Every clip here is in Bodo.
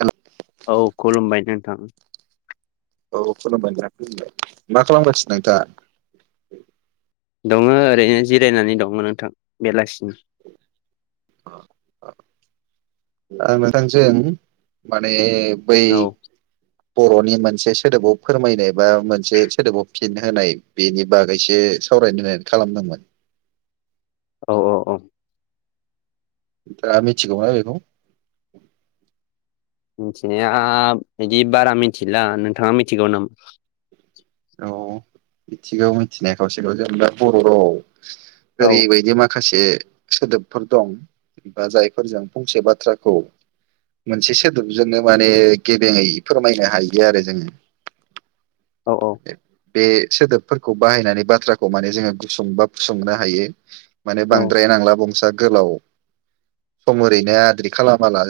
हेल' औ खुलुमबाय नोंथां औ खुलुमबाय [unintelligible] खालामगासिनो नोंथाङा? दङ ओरैनो जिरायनानै दङ नोंथां बेलासिनि [inaudible] आं नोंथांजों माने बै औ बर'नि मोनसे सोदोबाव फोरमायनाय बा मोनसे सोदोबाव फिन होनाय बेनि बागैसो सावरायनो होननानै खालामदोंमोन। [inaudible] औ औ औ दामिथिगमा बेखौ मिथिनाया बिदि बारा मिथिला नोंथाङा मिथिगौ नामा? अ मिथिगौ मिथिनाया खावसेखौ जेनेबा बर' राव औ ओरैबायदि माखासे बे सोदोबफोर दं बा जायफोरजों फंसे बाथ्राखौ मोनसे सोदोबजोंनो माने, गेबेङै फोरमायनो हायो आरो जोङो। औ औ। बे सोदोब फोरखौ बाहायनानै बाथ्राखौ माने जोङो गुसुं बा फुसुंनो हायो। माने औ बांद्राय नांला बंसा गोलाव, सम ओरैनो आद्रि खालामाला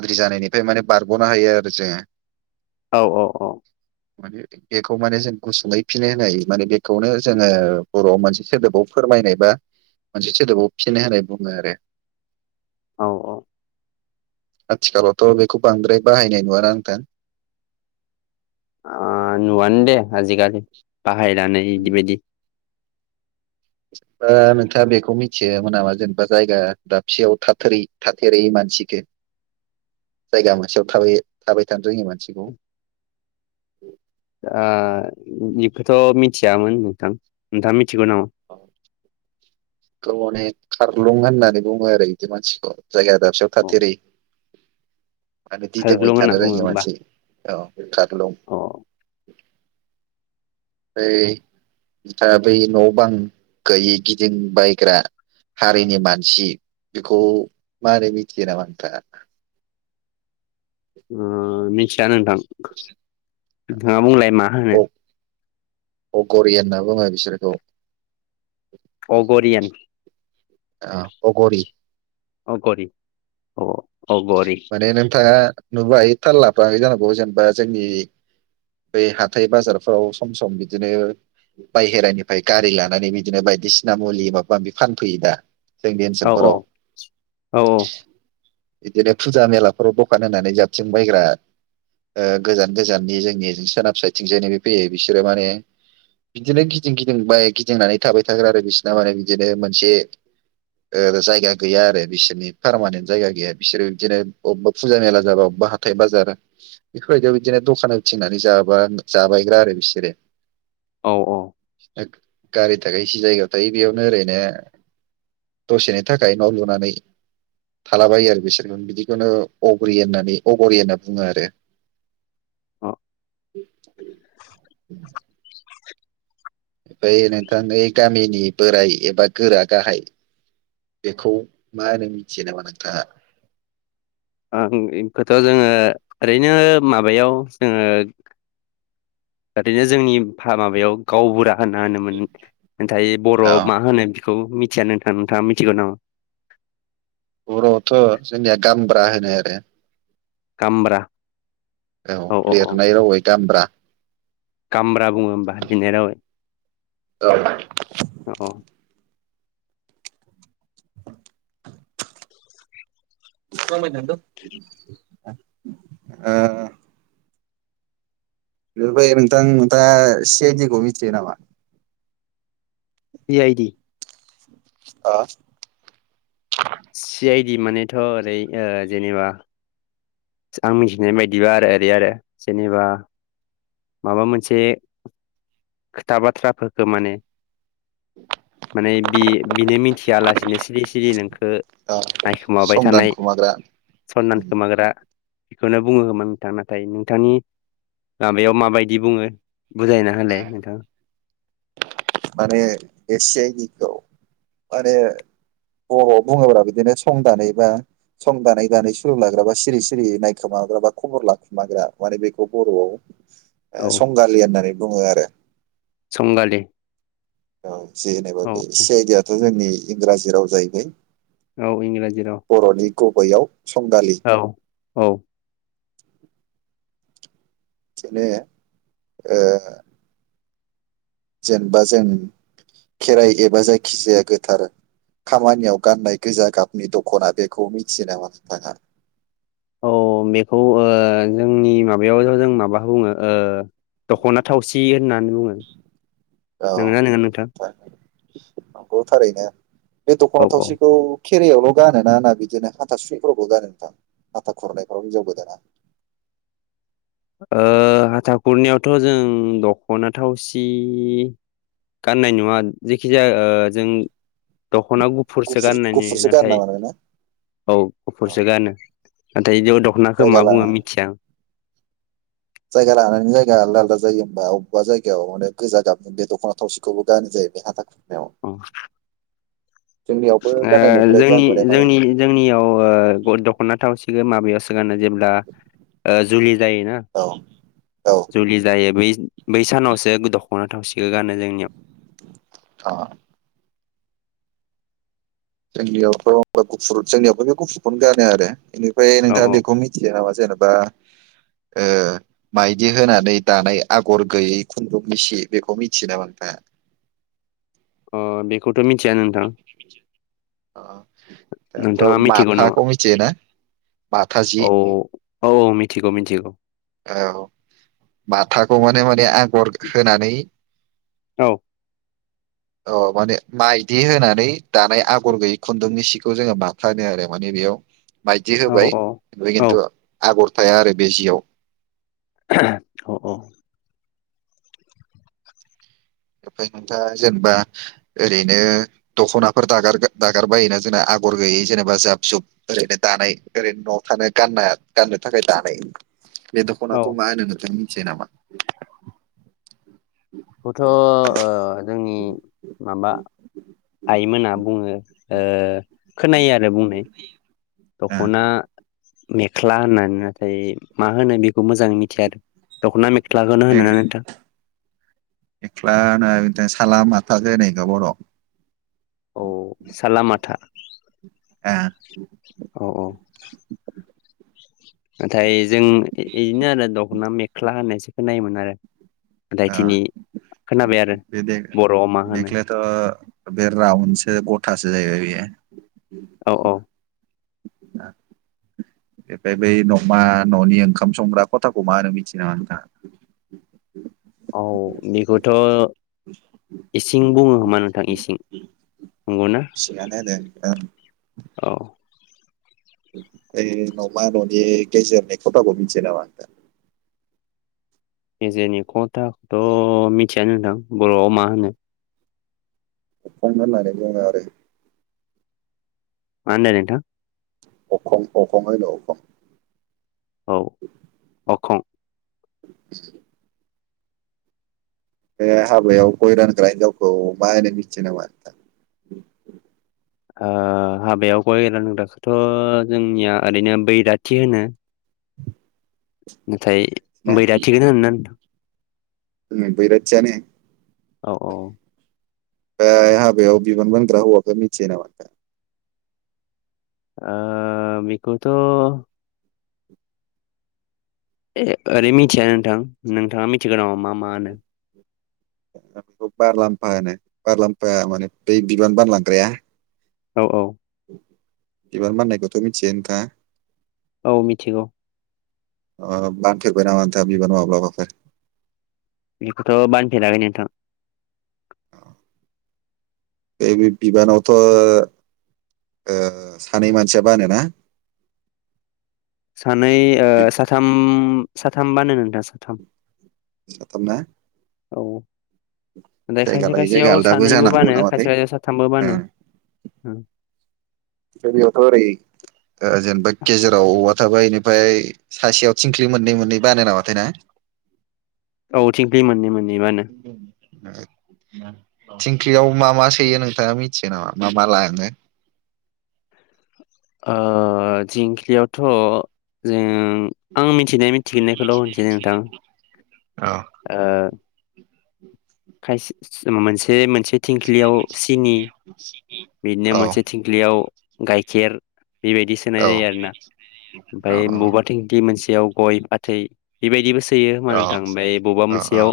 आद्रि जानायनिफ्राय माने बारग'नो हायो आरो जोङो। औ औ औ। मानि इथिं। बेखौ, माने जों गुसुङैफिन होनो होयो। माने बेखौ नो जोङो, बर'आव मोनसे सोदोबाव फोरमायनाय बा मोनसे सोदोबाव, फिन होनाय बुङो आरो। औ अव। आथिखालावथ' बेखौ बांद्राय बाहायनाय नुवाना नोंथां। आङ, नुवानो दे आजिखालि बाहायनानै इदि बायदि। ा नोंथाङा बेखौ मिथियामोन नामा जेनेबा जायगा दाबसेयाव थाथेरै थाथेरै माने सिखार। जायगा मोनसेयाव थाबे, थाबाय थानो रोङै मानसिखौ। ओ, इख'थ मिथियामोन नोंथां, नोंथाङा मिथिगोन नामा? ओव थरमाने खारलुं होननानै बुङो आरो बिदि मानसिखौ। जायगा दाबसेयाव औ थाथेरै। मानो दिदोमबाय खारग्लुं होनना थानो बुङो रोङि होमबा मानसि, औ खारलुं। अ ओ ऐ, बिथा बै न' बां गैयि गि दिं बाय ग्रा। हारिनि मानसि, बेखौ मारै मिथियो नामा नोंथाङा? ओ म, मिथिया नोंथां। मोथिदों। नोंथाङा बुंलाय मा होनो? अक'रिय न होनना बुङो बिसोरखौ। अगरियान आ अग'रि। अ ग' रि अ। अगरि माने नोंथाङा नुथाय, थाल लाफ्लाङाखै जानांगौ जेनेबा जोंनि, बे हाथाय बाजार फ्राव सम सम बिदिनो। बायहेरानिफाय गारि लानानै बिदिनो बायदिसिना, मुलि माबा-माबि फानफैयो दा। जोंनि ओ ओनसोलफोराव अ, औ -औ। एदिनो फुजा मेलाफ्राव दखान होनानै जाबथिं बायग्रा। ओ गोजान गोजाननि जोंनि सोनाब साथिंजाय फैयो। बिसोरो माने, बिदिनो गिदिं गिदिं बाय गिदिंनानै थाबाय थागोन आरो बिसिना माने बिदिनो मोनसे। ओ जायगा गैया आरो बिसोरनि पारमानेन्ट जायगा गैया। बिसोरो बिदिनो, अबेबा फुजा, मेला जाबा अबेबा हाथाय- बाजार, बेफोरबायदियाव बिदिनो दखान होबथिंनानै जा। माबां जाबाय ग्रा आरो बिसोरो। औ अ। होग' गारि थाखाय एसे जायगायाव थायो। बेयावनो ओरैनो, दसेनि थाखाय न' लुनानै, थालाबायो आरो। बिसोर बिदिखौनो अगुरि होननानै अगरि होनना बुङो आरो। अ थोक ढोल ताक गम बै नोंथानि, गामिनि बोराय एबा गोरा गाहाइ। बे खौ मा होनो? मिथियो नामा नोंथाङा। ओङ, इनखौथ' जोङो ओरैनो, माबायाव जोङो। इथेइनो जोंनि फा माबायाव। गावबुरा होना-होनोमोन, दायो बर' औ मा होनो? बमिथियानो नोंथाङा नोंथाङा मिथिगौ नामा बर'आवथ' जोंनिया गामब्रा होनो आरो। हाम्रा। औ। लेरनायाव अवश्य दामब्रा? खाम्रा बुङो होमबा हिनदी रावै। औ। औ औ [inaudible] ओ बेफोरखौ नोंथां नोंथाङा दा सि आ दिखौ मिथियो नामा? सि आइदि आ। सि आइ डि मानेथ' ओरै ओ जेनेबा आं मिथिनाय बायदिबा आरो ओरै आरो जेनेबा माबा मोनसे खोथा बाथ्राफोरखौ माने माने बि बिनो मिथिया लासिनो सि सिरि सिरि नोंखौ नायखोमाबाय संदान थानाय खुमाग्रा सनमान खोमाग्रा बेखौनो बुङो होमोन नोंथां नाथाय नोंथांनि माबायाव माबायदि बुङो? बुजायना हालाय माने बे सि आइ दि खौ माहोनो अह बुङोब्ला बिदिनो सं दानैबा सं दानै दानै सुु लाग्र बा सिरि सिरि नायखोमाग्रा बा खबर लाखुमाग्रा माने बेखौ बर'आव औ संगालि होननानै बुङो आरो। संगालि। औ। जों जेनेबा औ बे सि आइडि याथ' जोंनि इंराजि राव जाहैबाय। औ इंराजि राव। गयाव। औ औ। बिनो ओ जेनेबा जों खेराइ एबा जायखिजाया गोथार खामानियाव गाननाय गोजा गाबनि दख'ना बेखौ मिथियो नामा? औ बेखौ जोंनि माबायावथ' जों माबा बुङो ओ दख'ना थावसि होननानै बुङो औ नंङा ननोङा नोंथां? नंगौ थारैनो बे दख'ना औ औ थावसिखौ खेरायावल' गानोना होना बिदिनो हाथा सुैफोरावबो गानो नोंथां हाथा खुरनायफ्राव हिनजाव गोदाना। [inaudible] हाथा खुरनियावथ' जों दख'ना थावसि गाननाय नुवा। जेखिजाया जों दख'ना गुफुरसो गुफुर गाननायनि गुफुरसो गानो नाथाय नामा नोंना औ औ गुफुरसो गानो। नाथाय जौ दख'नाखौ मा जायगा लानानै बुङो मिथिया आं। जायगा लानानै जायगा आलदा आलदा जायो। होमबा अबेबा जायगायाव माने गोजा गाबदों बे दख'ना थावसिखौबो गानो जायो। हाथासु औ। जोंनियावबो ओ गाननाय नुफेराखै आं जोंनि माने माने जोंनि ओ जोंनियाव दख'ना थावसिखो माबायावसो गानो जेब्ला जुलि जायोना। औ औ जुलि जायो बै बै सानावसो द दखना थावसिखौ गानो जोंनियाव। अ जोंनियावथ'बा गुफुर जोंनियावथ' बे गुफुरखौनो गानो आरो। ओमफ्राय औ नोंथाङा औ बेखौ मिथियो नामा जेनेबा ओ माइदि होनानै दानाय आगर गैयै खुन्दुं मिसि बेखौ मिथियो नामा नोंथाङा? [inaudible] अ बेखौ नोंथाङा अह मिथिगौ नामा माथाखौ मिथियो ना? औ औ औ मिथिगौ मिथिगौ। औ माथाखौ माने माने आ गर होनानै औ अ माने माइदि होनानै दानाय आगर गैयै खुन्दुंनि सिखौ जोङो माथा होनो आरो माने बेयाव माइदि औ होबाय फ्राय औ खिन्थु आगर थाया आरो बे जियाव औ औ ओमफ्राय नोंथां जेनेबा ओरैनो दख'नाफोर दागार दागार बायोना जोंना। आगर गैयै जेनेबा जाब जुब ओरैनो दानाय ओरैनो न'आव थानो गानना गाननो थाखाय दानाय। बे औ दखनाखौ मा होनो नोंथां मिथियो नामा? बेखौथ' ओ जोंनि माबा आइमोना बुङो। ओ खोनायो आरो बुंनाय ओ दख'ना मेख्ला होननानै, नाथाय मा होनो बेखौ मोजाङै मिथिया आरो दख'ना मेख्लाखौनो होना मे- नोंथां। मेख्ला होनो बिदिनो साला माथा जे होनो बर'आव औ साला माथा। ओ औ औ नाथाय जों इदिनो आरो दख'ना मेख्ला होननायसो खोननायोमोन आरो ओ जायखिनि बे देख्लाया मेख्लायाथ' बे रावनसो गथासो। [unintelligible] औ औ ओ बेनिफ्राय बै न'मा न'नि ओंखाम संग्रा खथाखौ मा होनो मिथि नामा नोंथाङा? [inaudible] औ बेखौथ'। इसिं बुङो खोमा नोंथां इसिं नंगौ ना? ओ औ बै नमा ननि गेजेरनि खथाखौ मिथियो नामा नोंथां? गेजेरनि खथाखौथ' मिथियानो नोंथां बर'आव मा। अखं होननानै बुङो आरो। मा होनदों नोंथां? अखं अखं होनो अखं। औ अखं। [inaudible] बे हाबायाव गय रानग्रा हिनजावखौ मा होनो मिथियो नामा नोंथां? ओ हाबायाव गय रानग्राखौथ' जोंनिया ओरैनो बैराथि होनो। नाथाय बैरा थिखोनो होनना नोंथां? ओम बैराथियानो।। औ औ ओमफ्राय हाबायाव बिबान मोनग्रा हौवाखौ मिथियो नामा? आ बेखौथ' ए ओरै मिथिया नोंथां नोंथाङा मिथिगोनामा मा मा होनो। बेखौ बारलाम्फा होनो बारलाम्फाया माने बै बिबान बानलांग्राया। औ औ बिबान माननायखौथ' मिथियो नोंथाङा? औ मिथिगौ। अ बाथोबाय नामा माब्लाबाफोर? बेखौथ' बानफेराखै नोंथां। बे बिबानावथ' ओ सानै मानसिया बानोना। सानै बिब्दि साथाम साथामबानो नोंथां साथाम। साथामना। औ। जायगा खायसे लायै जायगा खायसेयाव आलदाबो सानैबो जानो हागौ बानो खायसे नामाथाय खायसेयाव साथामबो बानो ओम। जोंनियावथ' ओरै जेनेबा गेजेराव औवा थाबाय। ओमफ्राय सासेयाव थिंख्लि मोननै मोननै बानाय नामाथाय ना? औ थिंख्लि मोननै मोननै बानो [unintelligible] [inaudible] थिंख्लियाव मा मा सोयो नोंथाङा मिथियो नामा मा मा लाङो? [inaudible] [unintelligible] ओ थिंख्लियावथ' जोङो आं मिथिनाय मिथिनायखौल' होनसै नोंथां। औ ओह। खायसे म मोनसे बे मोनसे थिंख्लियाव सिनि बिदिनो औ मोनसे थिंख्लियाव गाइखेर बेबायदि सोनाय औ जायो आरो ना औ ओमफ्राय बबावबा थिंखि मोनसे याव गय फाथै बेबायदिबो सोयो मा औ नोंथां ओमफ्राय बबेबा औ मोनसेयाव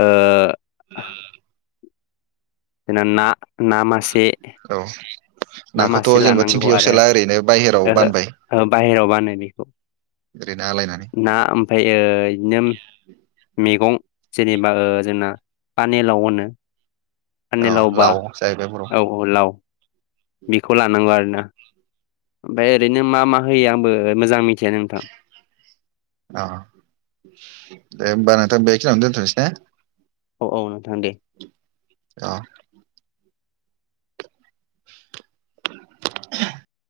ओह ज ना ना मासे औ नाखौथ' नामासे जेनेबा लानांगौ थिंख्लियाव आरो सोला ओरैनो बाहेराव बानबाय ओहो बाहेराव बानायनायखौ। ओरैनो आलायनानै ना ओमफ्राय बिदिनो मैगं। जेनेबा जोंना पानेलाव अनो। अ पानि लावबा लाव जाहैबाय बर'आव औ औ लाव। बेखौ लानांगौ आरोना ओमफ्राय ओरैनो मा मा होयो आंबो मोजां मिथि औ। दे होमबा नोंथां बेखिनियावनो दोनथनोसै ने। औ औ नोंथां दे। अ [inaudible] [unintelligible]